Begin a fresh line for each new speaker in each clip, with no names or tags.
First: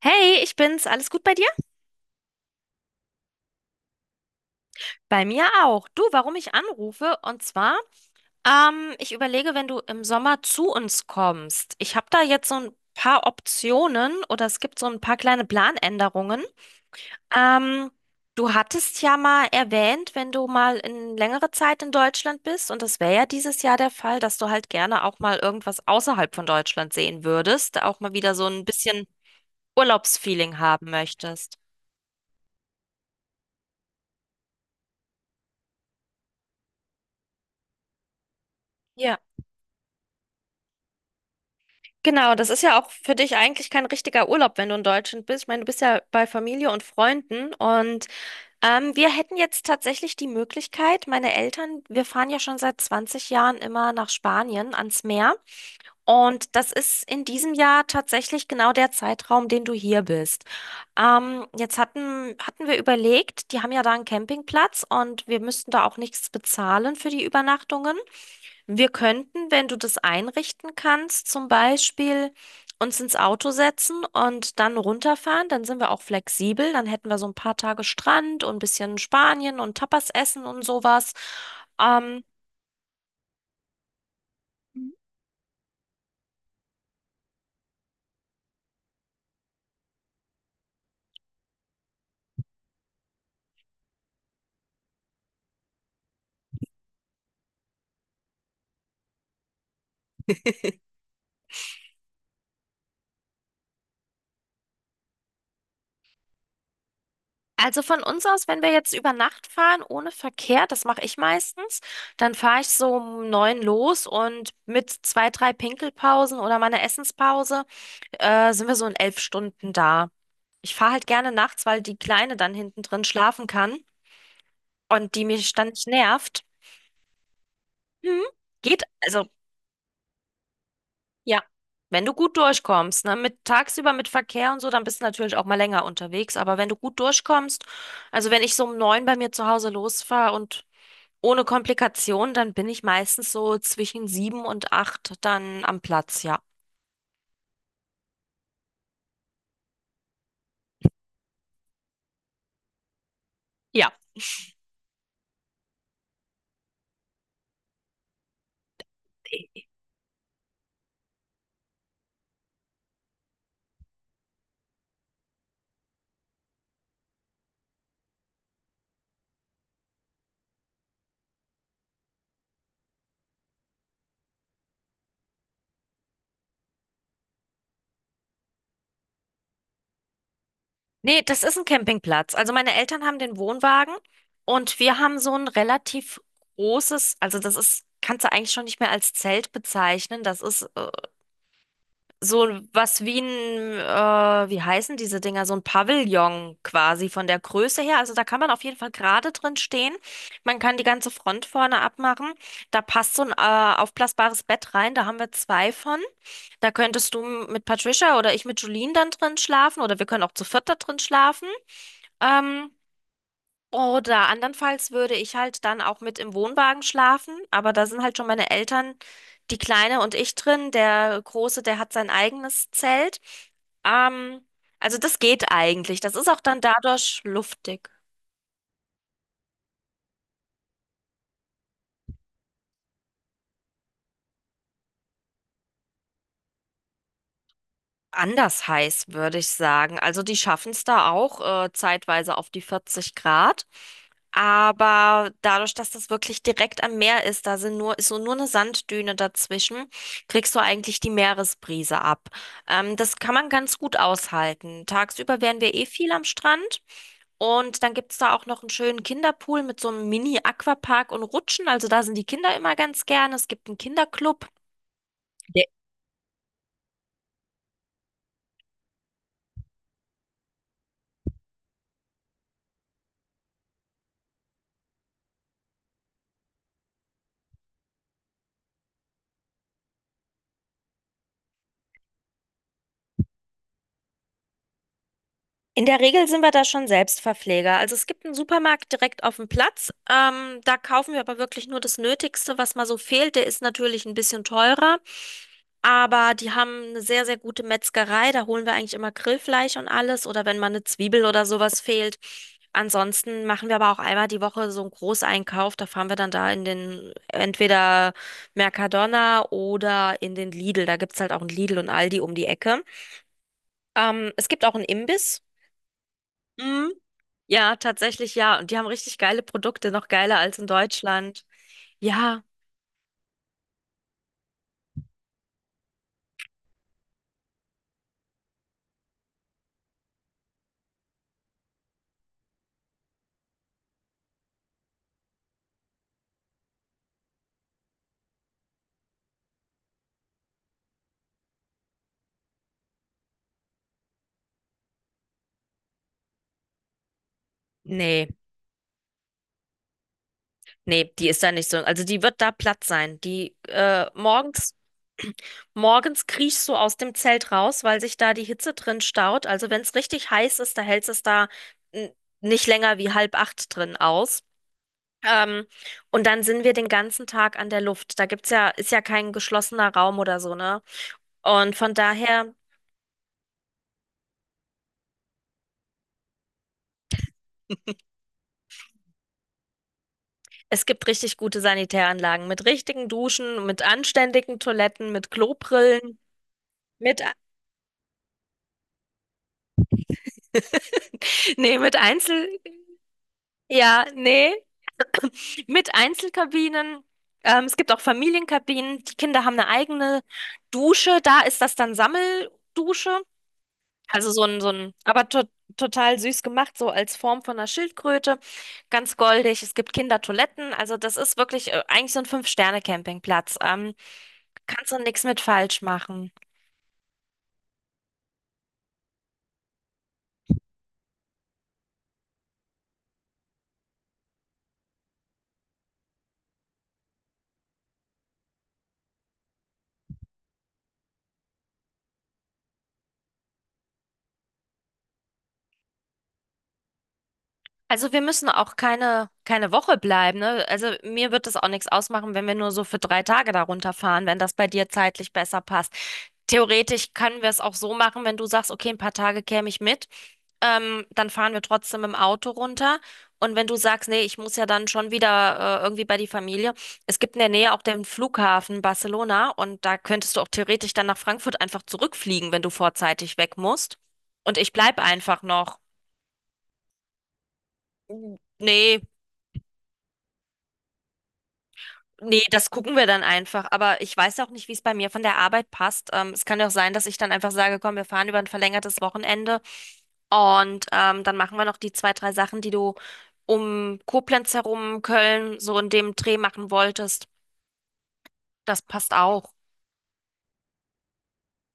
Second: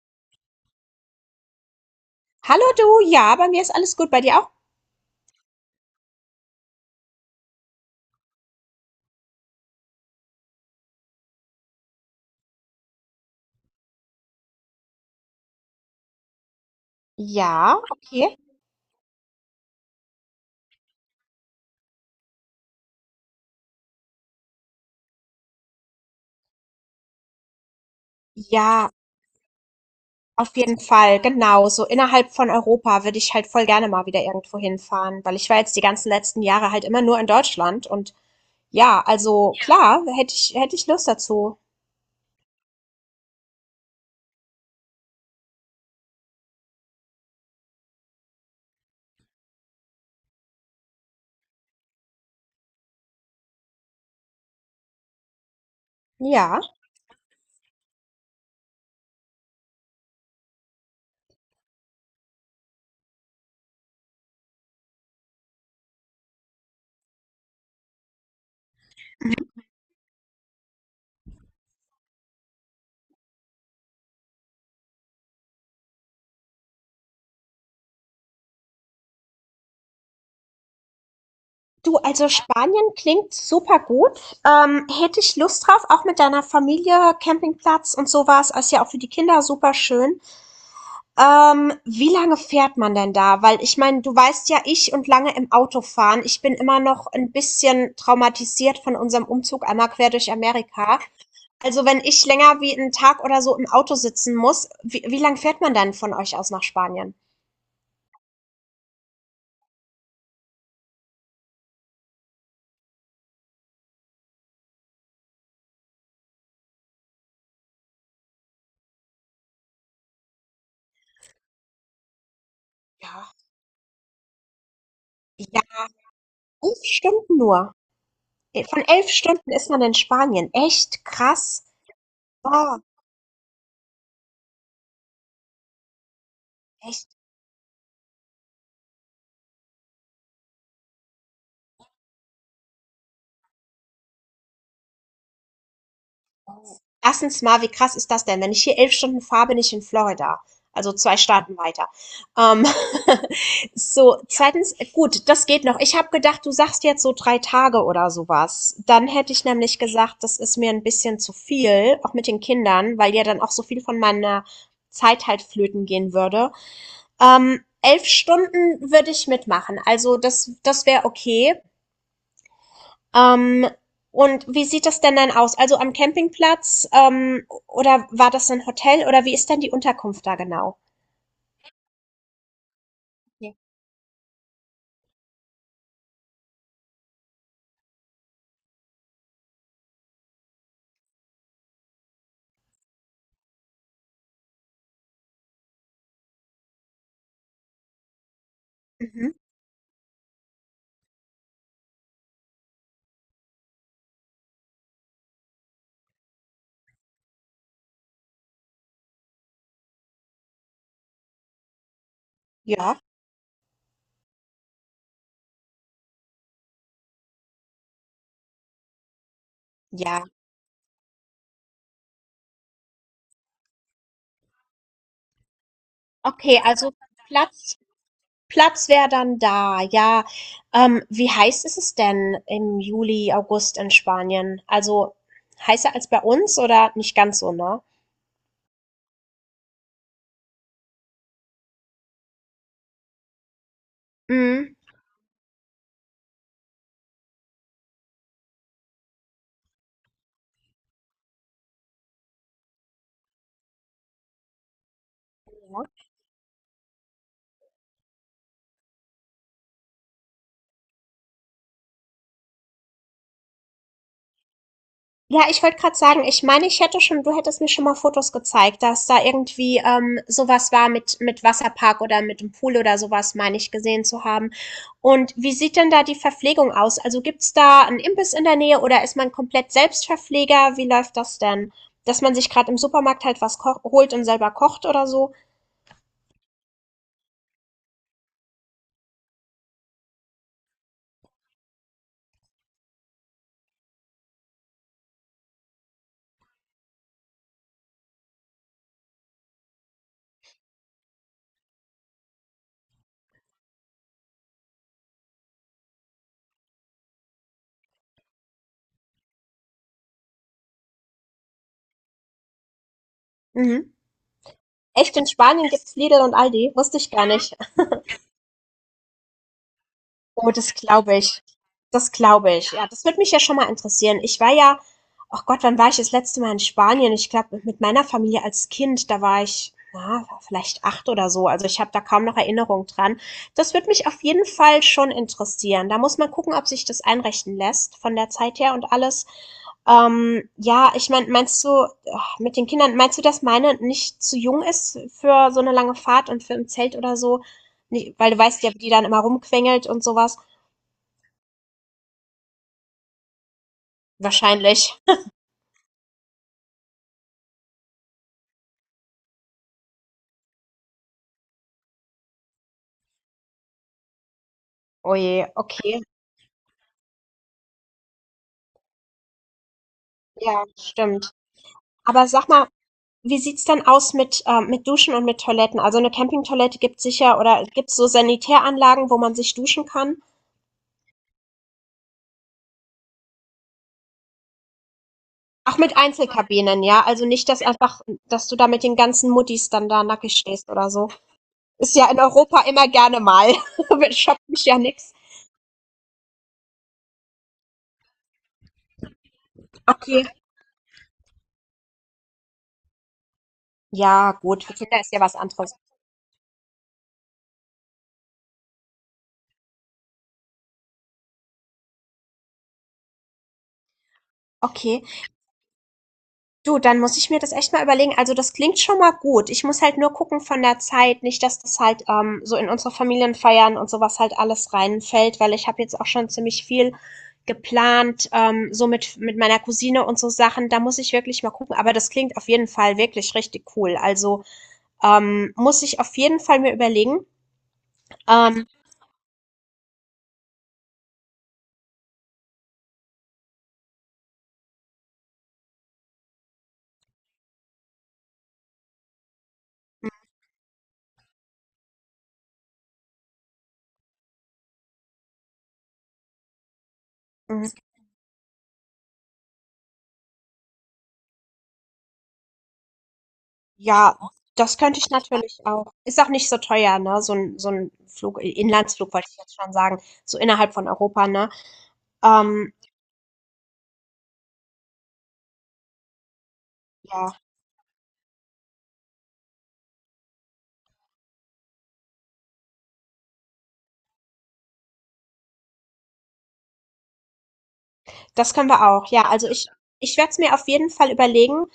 Hey, ich bin's. Alles gut bei dir?
Hallo du, ja, bei mir ist alles gut. Bei dir auch?
Bei mir auch. Du, warum ich anrufe? Und zwar, ich überlege, wenn du im Sommer zu uns kommst. Ich habe da jetzt so ein paar Optionen oder es gibt so ein paar kleine Planänderungen.
Ja,
Ähm,
okay.
du hattest ja mal erwähnt, wenn du mal in längere Zeit in Deutschland bist, und das wäre ja dieses Jahr der Fall, dass du halt gerne auch mal irgendwas außerhalb von Deutschland sehen würdest, auch mal wieder so ein
Ja,
bisschen
auf
Urlaubsfeeling
jeden
haben
Fall,
möchtest.
genau. So innerhalb von Europa würde ich halt voll gerne mal wieder irgendwo hinfahren, weil ich war jetzt die ganzen letzten Jahre halt immer nur in Deutschland und ja,
Ja.
also ja, klar, hätte ich Lust dazu.
Genau, das ist ja auch für dich eigentlich kein richtiger Urlaub, wenn du in Deutschland bist. Ich meine, du bist ja bei Familie und Freunden und wir hätten jetzt tatsächlich die Möglichkeit, meine Eltern, wir fahren ja schon seit 20 Jahren immer nach Spanien ans Meer und
Ja.
das ist in diesem Jahr tatsächlich genau der Zeitraum, den du hier bist. Jetzt hatten wir überlegt, die haben ja da einen Campingplatz und wir müssten da auch nichts bezahlen für die Übernachtungen. Wir könnten, wenn du das einrichten kannst, zum Beispiel uns ins Auto setzen und dann runterfahren. Dann sind wir auch flexibel. Dann hätten wir so ein paar Tage Strand und ein bisschen Spanien und Tapas essen und sowas.
Du,
Ähm,
also Spanien klingt super gut. Hätte ich Lust drauf, auch mit deiner Familie, Campingplatz und sowas, ist ja auch für die Kinder super schön. Wie lange fährt man denn da? Weil ich meine, du weißt ja, ich und lange im Auto fahren, ich bin immer noch ein bisschen traumatisiert von unserem Umzug einmal quer durch Amerika. Also wenn ich länger wie 'n Tag oder so im Auto sitzen muss, wie lang fährt man dann von euch aus nach Spanien?
also von uns aus, wenn wir jetzt über Nacht fahren, ohne Verkehr, das mache ich meistens, dann fahre ich so um neun los und mit zwei, drei Pinkelpausen oder meiner Essenspause, sind wir so in 11 Stunden da. Ich fahre halt gerne nachts, weil die Kleine dann hinten drin
Ja.
schlafen kann. Und die mich
Ja,
ständig nervt.
11 Stunden nur.
Hm, geht,
Von 11
also
Stunden ist man in Spanien. Echt
ja,
krass.
wenn du gut
Oh,
durchkommst, ne, mit tagsüber mit Verkehr und so, dann bist du natürlich auch mal länger unterwegs, aber wenn du gut
echt.
durchkommst, also wenn ich so um neun bei mir zu Hause losfahre und ohne Komplikation, dann bin ich meistens so zwischen sieben und acht dann am Platz, ja.
Erstens mal, wie krass ist das denn? Wenn ich hier 11 Stunden fahre, bin ich in Florida, also 2 Staaten weiter. Ähm,
Ja.
so, ja, zweitens, gut, das geht noch. Ich habe gedacht, du sagst jetzt so drei Tage oder sowas. Dann hätte ich nämlich gesagt, das ist mir ein bisschen zu viel, auch mit den Kindern, weil ja dann auch so viel von meiner Zeit halt flöten gehen würde. 11 Stunden würde ich mitmachen. Also das wäre okay. Ähm, und wie sieht das denn dann aus? Also am Campingplatz, oder war das ein Hotel oder wie ist denn die Unterkunft da genau?
Nee, das ist ein Campingplatz. Also meine Eltern haben den
Okay.
Wohnwagen und wir haben so ein relativ großes, also das ist, kannst du eigentlich schon nicht mehr als Zelt bezeichnen. Das ist so was wie ein, wie heißen diese Dinger, so ein Pavillon quasi von der Größe her. Also da kann man auf jeden Fall gerade
Mhm.
drin stehen. Man kann die ganze Front vorne abmachen. Da passt so ein aufblasbares Bett rein. Da haben wir zwei von. Da könntest du mit Patricia oder ich mit Julien dann drin schlafen oder wir können auch zu viert da drin schlafen. Ähm,
Ja,
oder andernfalls würde ich halt dann auch mit im Wohnwagen schlafen, aber da sind halt schon meine Eltern, die Kleine und
ja.
ich drin. Der Große, der hat sein eigenes Zelt. Ähm, also das geht eigentlich. Das ist auch dann
Okay, also
dadurch
Platz
luftig.
Platz wäre dann da, ja. Wie heiß ist es denn im Juli, August in Spanien? Also heißer als bei uns oder nicht ganz so, ne?
Anders heiß, würde ich sagen. Also die schaffen es da auch zeitweise auf die 40 Grad.
Mhm.
Aber dadurch, dass das wirklich direkt am Meer ist, da sind nur, ist so nur eine Sanddüne dazwischen, kriegst du eigentlich die Meeresbrise ab. Das kann man ganz gut aushalten. Tagsüber wären wir
Ja.
eh viel am Strand. Und dann gibt es da auch noch einen schönen Kinderpool mit so einem Mini-Aquapark und Rutschen. Also da sind die Kinder immer ganz gerne. Es gibt einen Kinderclub.
Ja, ich wollte gerade sagen, ich meine, ich hätte schon, du hättest mir schon mal Fotos gezeigt, dass da irgendwie, so war, mit Wasserpark oder mit dem Pool oder sowas, meine ich gesehen zu haben. Und wie sieht denn da die Verpflegung aus? Also gibt's da 'n Imbiss in der Nähe oder ist man komplett Selbstverpfleger? Wie läuft das denn? Dass man sich gerade im Supermarkt halt was koch holt und selber kocht oder so?
In der Regel sind wir da schon Selbstverpfleger. Also es gibt einen Supermarkt direkt auf dem Platz. Da kaufen wir aber wirklich nur das Nötigste, was mal so fehlt. Der ist natürlich ein bisschen teurer, aber die haben eine sehr, sehr gute Metzgerei. Da holen wir eigentlich immer Grillfleisch und alles oder wenn mal eine Zwiebel oder sowas fehlt. Ansonsten machen wir aber auch einmal die Woche so einen Großeinkauf. Da fahren wir dann da in den entweder Mercadona oder in den Lidl. Da gibt's halt auch einen Lidl und Aldi um die Ecke.
Mhm.
Es gibt auch einen
Echt, in
Imbiss.
Spanien gibt's Lidl und Aldi?
Mm.
Wusste ich gar nicht.
Ja, tatsächlich ja. Und die haben richtig geile Produkte, noch geiler
Oh,
als in
das glaube ich.
Deutschland.
Das
Ja,
glaube ich. Ja, das würde mich ja schon mal interessieren. Ich war ja, ach Gott, wann war ich das letzte Mal in Spanien? Ich glaube, mit meiner Familie als Kind, da war ich, na, vielleicht acht oder so. Also ich habe da kaum noch Erinnerung dran. Das würde mich auf jeden Fall schon interessieren. Da muss man gucken, ob sich das einrichten lässt von der Zeit her und alles. Ja, ich meine, meinst du, ach, mit den Kindern, meinst du, dass meine nicht zu jung ist für so eine lange Fahrt und für im Zelt oder so? Nee,
nee,
weil du weißt ja, wie die dann immer rumquengelt und sowas.
nee, die ist da nicht so. Also die wird da platt sein. Die äh, morgens,
Wahrscheinlich.
morgens kriechst du aus dem Zelt raus, weil sich da die Hitze drin staut. Also wenn es richtig heiß ist, da hält es da n- nicht länger wie halb acht drin aus.
Oh je,
Ähm,
okay.
und dann sind wir den ganzen Tag an der Luft. Da gibt's ja, ist ja kein geschlossener Raum oder so,
Ja,
ne?
stimmt.
Und von
Aber sag
daher.
mal, wie sieht's dann aus mit Duschen und mit Toiletten? Also eine Campingtoilette gibt's sicher oder gibt's so Sanitäranlagen, wo man sich duschen kann?
Es gibt richtig gute Sanitäranlagen mit richtigen Duschen, mit anständigen Toiletten, mit
Auch mit
Klobrillen,
Einzelkabinen, ja?
mit
Also
a-
nicht, dass einfach, dass du da mit den ganzen Muttis dann da nackig stehst oder so.
nee, mit
Ist ja in
Einzel
Europa immer gerne mal.
ja,
Schockt
nee,
mich ja nix.
mit Einzelkabinen. Es gibt auch Familienkabinen. Die Kinder haben eine eigene
Okay.
Dusche. Da ist das dann Sammeldusche. Also
Ja,
so ein,
gut.
so
Für
ein,
Kinder ist ja
aber
was
to
anderes.
total süß gemacht, so als Form von einer Schildkröte. Ganz goldig. Es gibt Kindertoiletten. Also das ist wirklich eigentlich so ein Fünf-Sterne-Campingplatz. Kannst du
Okay.
nichts mit falsch machen.
Du, dann muss ich mir das echt mal überlegen. Also das klingt schon mal gut. Ich muss halt nur gucken von der Zeit, nicht, dass das halt so in unsere Familienfeiern und sowas halt alles reinfällt, weil ich habe jetzt auch schon ziemlich viel geplant, so mit meiner Cousine und so Sachen. Da muss ich wirklich mal gucken. Aber das klingt auf jeden Fall wirklich richtig cool. Also muss ich auf jeden Fall mir überlegen.
Also wir müssen
Ähm,
auch keine Woche bleiben, ne? Also mir wird das auch nichts ausmachen, wenn wir nur so für 3 Tage darunter fahren wenn das bei dir zeitlich besser passt. Theoretisch können wir es auch so machen, wenn du sagst, okay, ein paar Tage käme ich mit, dann fahren wir trotzdem im Auto runter. Und wenn du sagst, nee, ich muss ja dann schon wieder irgendwie bei die Familie, es gibt in der Nähe
mhm.
auch den Flughafen Barcelona und da könntest du auch theoretisch dann nach Frankfurt einfach zurückfliegen, wenn du vorzeitig weg musst.
Ja,
Und ich
das
bleib
könnte ich
einfach
natürlich
noch.
auch. Ist auch nicht so teuer, ne? So ein Flug,
Nee,
Inlandsflug wollte ich jetzt schon sagen, so innerhalb von Europa, ne?
nee, das
Ähm,
gucken wir dann einfach. Aber ich weiß auch nicht, wie es bei mir von der Arbeit passt. Es kann ja auch sein, dass ich
ja,
dann einfach sage, komm, wir fahren über ein verlängertes Wochenende und dann machen wir noch die zwei, drei Sachen, die du um Koblenz herum, Köln, so in dem Dreh machen wolltest.
das können
Das
wir auch.
passt
Ja, also
auch.
ich werde es mir auf jeden Fall überlegen.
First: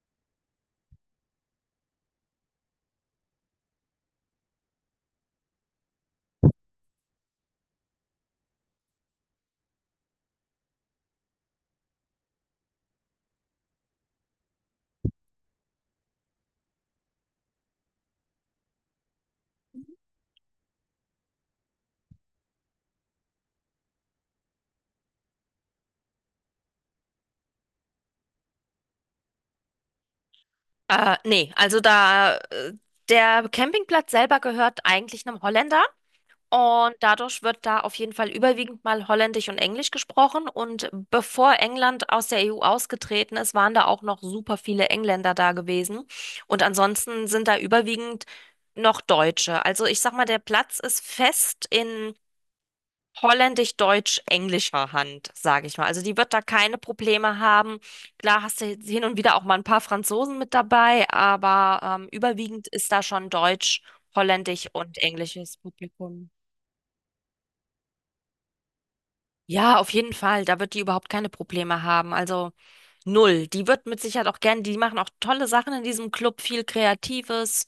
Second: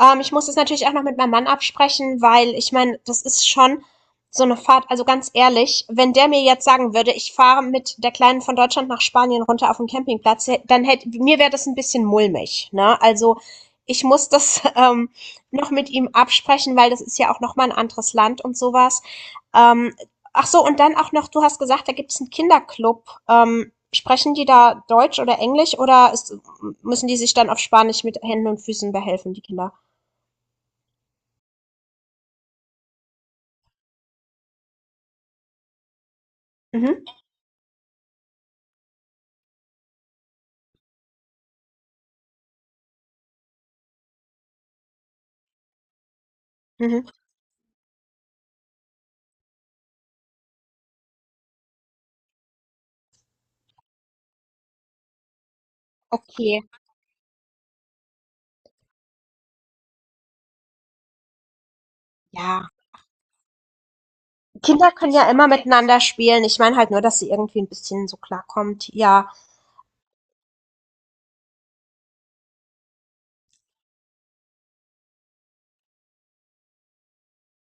Ich muss es natürlich auch noch mit meinem Mann absprechen, weil ich meine, das ist schon so eine Fahrt. Also ganz ehrlich, wenn der mir jetzt sagen würde, ich fahre mit der Kleinen von Deutschland nach Spanien runter auf den Campingplatz, dann hätte mir, wäre das ein bisschen mulmig, ne? Also ich muss das noch mit ihm absprechen, weil das ist ja auch noch mal ein anderes Land und sowas. Ähm, Ach so, und dann auch noch, du hast gesagt, da gibt es einen Kinderclub. Sprechen die da Deutsch oder Englisch oder ist müssen die sich dann auf Spanisch mit Händen und Füßen behelfen, die Kinder?
Nee, also da, der Campingplatz selber gehört eigentlich einem Holländer. Und
Mhm,
dadurch wird da auf jeden Fall überwiegend mal Holländisch und Englisch gesprochen. Und bevor England aus der EU ausgetreten ist, waren da auch noch super viele Engländer da gewesen. Und
mhm,
ansonsten sind da überwiegend noch Deutsche. Also ich sag mal, der Platz ist fest in holländisch-deutsch-englischer Hand, sage ich mal. Also die wird da
okay.
keine Probleme haben. Klar hast du jetzt hin und wieder auch mal ein paar Franzosen mit dabei, aber überwiegend
Ja,
ist da schon Deutsch, Holländisch
Kinder
und
können ja immer
englisches
miteinander
Publikum.
spielen. Ich meine halt nur, dass sie irgendwie ein bisschen so klarkommt. Ja,
Ja, auf jeden Fall. Da wird die überhaupt keine Probleme haben. Also null. Die wird mit Sicherheit auch gern, die machen auch tolle Sachen in diesem Club, viel Kreatives,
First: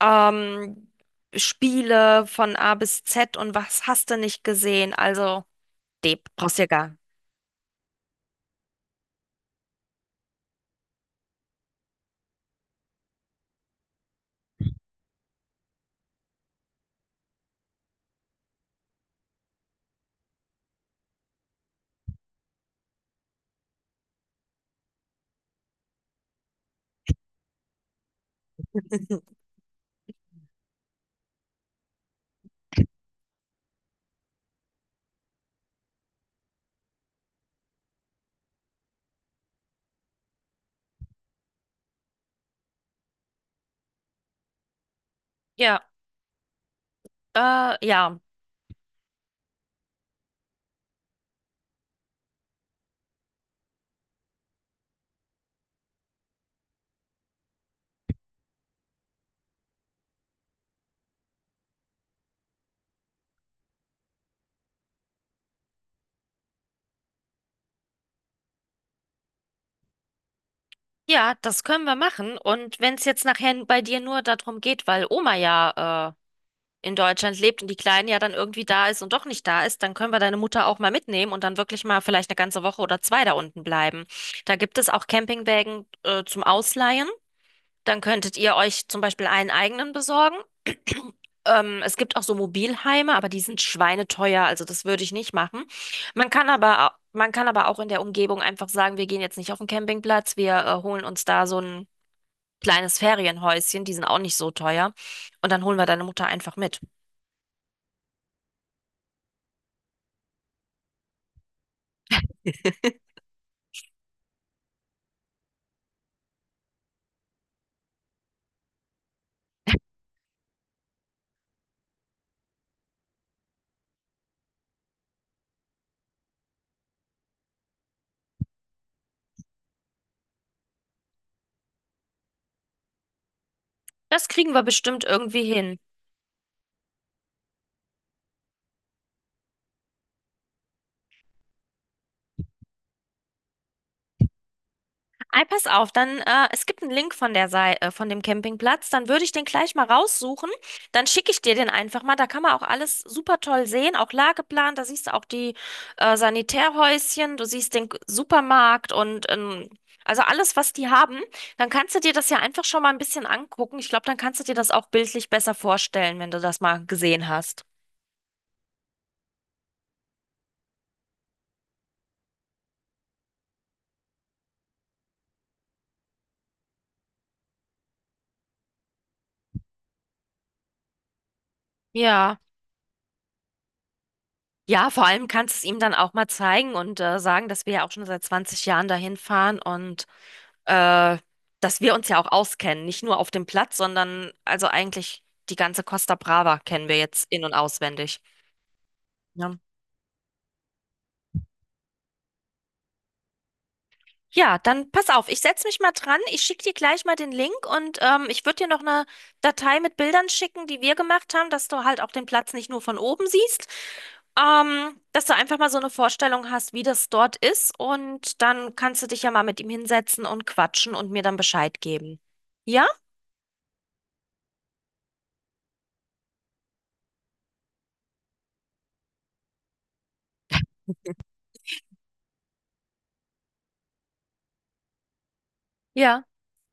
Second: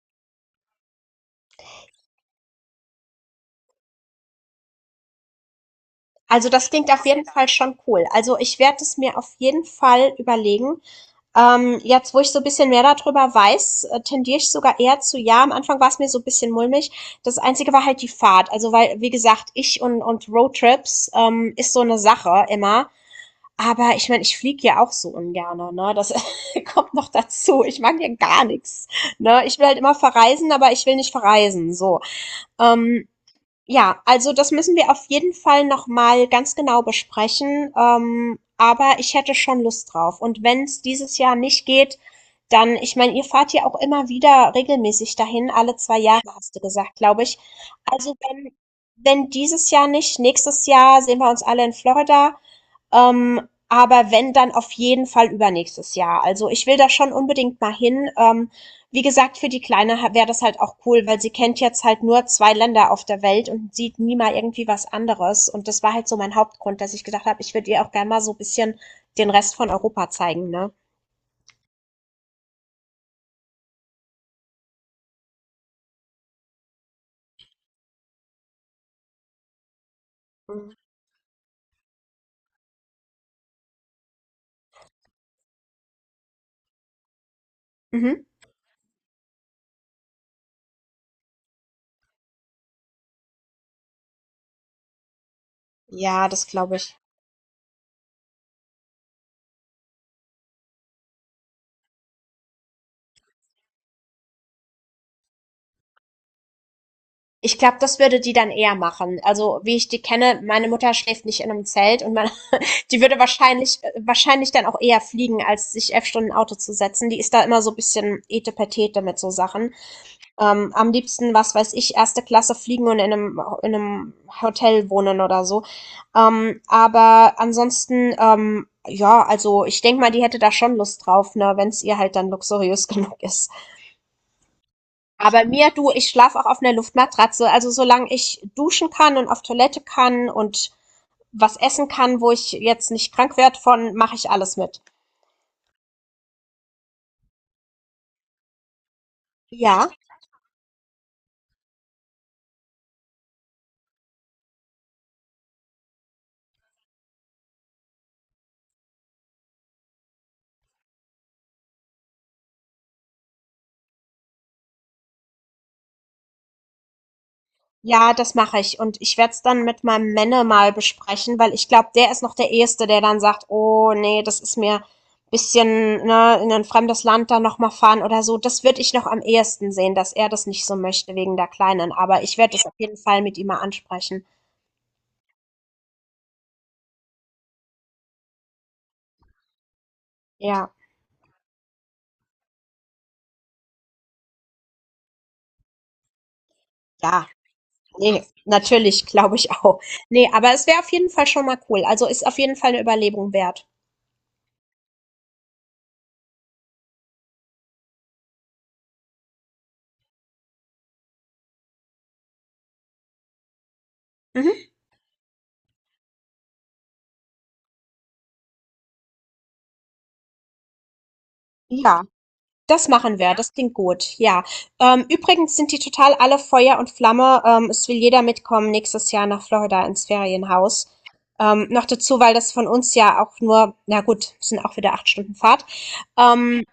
ähm, Spiele von A bis Z und was hast du nicht gesehen? Also, Deb,
also
brauchst dir
das klingt
gar.
auf jeden Fall schon cool. Also ich werde es mir auf jeden Fall überlegen. Jetzt, wo ich so ein bisschen mehr darüber weiß, tendiere ich sogar eher zu ja. Am Anfang war es mir so ein bisschen mulmig. Das Einzige war halt die Fahrt. Also weil, wie gesagt, ich und Roadtrips ist so eine Sache immer. Aber ich meine, ich fliege ja auch so ungerne, ne? Das kommt noch dazu. Ich mag ja gar nichts, ne? Ich will halt immer verreisen, aber ich will nicht verreisen, so. Ähm, ja, also das müssen wir auf jeden Fall noch mal ganz genau besprechen. Aber ich hätte schon Lust drauf. Und wenn es dieses Jahr nicht geht, dann, ich meine, ihr fahrt ja auch immer wieder regelmäßig dahin, alle
Ja,
zwei Jahre, hast du gesagt, glaube ich. Also
ja.
wenn dieses Jahr nicht, nächstes Jahr sehen wir uns alle in Florida. Aber wenn, dann auf jeden Fall übernächstes Jahr. Also ich will da schon unbedingt mal hin. Wie gesagt, für die Kleine wäre das halt auch cool, weil sie kennt jetzt halt nur zwei Länder auf der Welt und sieht nie mal irgendwie was anderes. Und das war halt so mein Hauptgrund, dass ich gedacht habe, ich würde ihr auch gerne mal so ein bisschen den Rest von Europa zeigen, ne?
Ja, das können wir machen. Und wenn es jetzt nachher bei dir nur darum geht, weil Oma ja in Deutschland lebt und die Kleine ja dann irgendwie da ist und doch nicht da ist, dann können wir deine Mutter
Mhm.
auch mal mitnehmen und dann wirklich mal vielleicht eine ganze Woche oder zwei da unten bleiben. Da gibt es auch Campingwägen, zum Ausleihen. Dann
Mhm.
könntet ihr euch zum Beispiel einen eigenen besorgen. Es gibt auch so Mobilheime, aber die sind schweineteuer, also das würde ich nicht machen.
Ja, das glaube ich.
Man kann aber auch in der Umgebung einfach sagen, wir gehen jetzt nicht auf den Campingplatz, wir holen uns da so ein kleines Ferienhäuschen, die sind auch nicht so teuer. Und dann holen wir deine Mutter einfach mit.
Ich glaube, das würde die dann eher machen. Also wie ich die kenne, meine Mutter schläft nicht in einem Zelt und meine, die würde wahrscheinlich, wahrscheinlich dann auch eher fliegen, als sich elf Stunden Auto zu setzen. Die ist da immer so ein bisschen etepetete mit so Sachen. Am liebsten, was weiß ich, erste Klasse fliegen und in einem Hotel wohnen oder so. Aber ansonsten, ja, also ich denke mal, die hätte da schon Lust drauf, ne, wenn es ihr halt dann luxuriös genug ist.
Das kriegen wir bestimmt irgendwie
Aber mir,
hin.
du, ich schlafe auch auf einer Luftmatratze. Also solange ich duschen kann und auf Toilette kann und was essen kann, wo ich jetzt nicht krank werde von, mache ich alles mit.
Ei, pass auf, dann, es gibt einen Link von der Sei von dem Campingplatz, dann würde ich den gleich mal
Ja,
raussuchen, dann schicke ich dir den einfach mal, da kann man auch alles super toll sehen, auch Lageplan, da siehst du auch die Sanitärhäuschen, du siehst den Supermarkt und also alles, was die haben, dann kannst du dir das ja einfach schon mal ein bisschen angucken. Ich glaube, dann kannst du dir das auch bildlich besser vorstellen, wenn du das mal gesehen hast.
ja, das mache ich. Und ich werde es dann mit meinem Männer mal besprechen, weil ich glaube, der ist noch der Erste, der dann sagt, oh nee, das ist mir ein bisschen, ne, in ein fremdes Land dann nochmal fahren oder so. Das würde ich noch am ehesten sehen, dass er das nicht so möchte wegen der Kleinen. Aber ich
Ja.
werde das auf jeden Fall mit ihm mal ansprechen.
Ja, vor allem kannst du es ihm dann auch mal zeigen und sagen, dass wir ja auch schon seit 20 Jahren dahin fahren und
Ja,
äh, dass wir uns ja auch auskennen. Nicht nur auf dem Platz, sondern also eigentlich die ganze Costa Brava kennen wir jetzt
ja.
in- und auswendig.
Nee, natürlich, glaube ich
Ne?
auch. Nee, aber es wäre auf jeden Fall schon mal cool. Also ist auf jeden Fall eine Überlegung wert.
Ja, dann pass auf, ich setze mich mal dran. Ich schicke dir gleich mal den Link und ich würde dir noch eine Datei mit Bildern schicken, die wir gemacht haben, dass du halt auch den Platz nicht nur von oben siehst,
Mhm.
dass du einfach mal so eine Vorstellung hast, wie das dort ist und dann kannst du dich ja mal mit ihm hinsetzen und quatschen und mir dann Bescheid
Ja.
geben. Ja?
Das machen wir, das klingt gut, ja. Übrigens sind die total alle Feuer und Flamme. Es will jeder mitkommen nächstes Jahr nach Florida ins Ferienhaus. Noch dazu, weil das von uns ja auch nur, na gut, sind auch wieder acht Stunden Fahrt.
Ja,
Ähm,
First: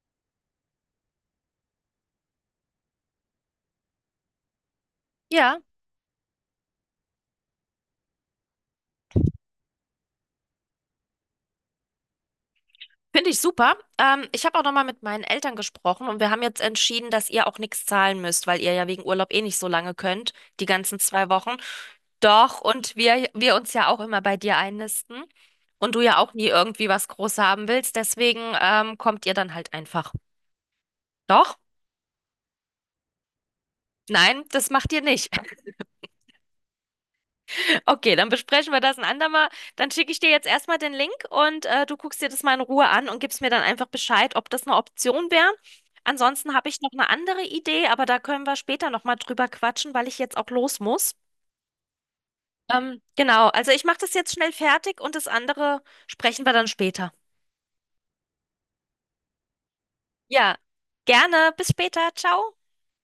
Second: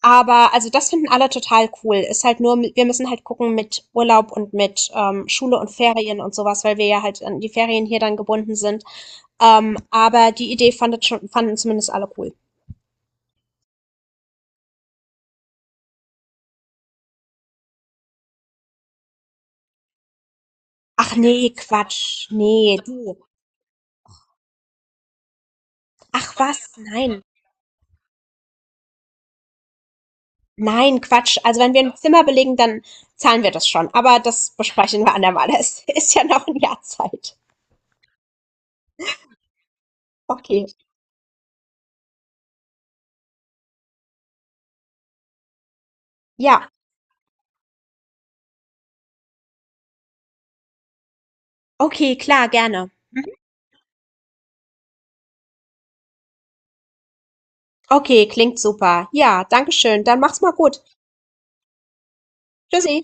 aber also das finden alle total cool. Ist halt nur, wir müssen halt gucken mit Urlaub und mit Schule
ja.
und Ferien und sowas, weil wir ja halt an die Ferien hier dann gebunden sind. Aber die Idee fanden zumindest alle cool.
Finde ich super. Ich habe auch nochmal mit meinen Eltern gesprochen und wir haben jetzt entschieden, dass ihr auch nichts zahlen müsst, weil ihr ja wegen Urlaub eh nicht so lange könnt, die ganzen
Ach
zwei
nee,
Wochen.
Quatsch.
Doch,
Nee,
und
du.
wir uns ja auch immer bei dir einnisten und du ja auch
Ach
nie
was,
irgendwie was
nein.
groß haben willst, deswegen kommt ihr dann halt einfach.
Nein, Quatsch.
Doch?
Also wenn wir ein Zimmer belegen, dann zahlen wir das schon. Aber
Nein,
das
das macht ihr
besprechen wir
nicht.
andermal. Es ist ja noch ein Jahr Zeit.
Okay, dann besprechen wir das ein andermal. Dann schicke ich dir jetzt
Okay.
erstmal den Link und du guckst dir das mal in Ruhe an und gibst mir dann einfach Bescheid, ob das eine Option wäre. Ansonsten habe
Ja,
ich noch eine andere Idee, aber da können wir später nochmal drüber quatschen, weil ich jetzt auch los muss.
okay, klar, gerne.
Ähm,
Mhm.
genau, also ich mache das jetzt schnell fertig und das andere sprechen wir dann später.
Okay, klingt super. Ja, danke schön. Dann mach's mal
Ja,
gut.
gerne. Bis später. Ciao.
Tschüssi.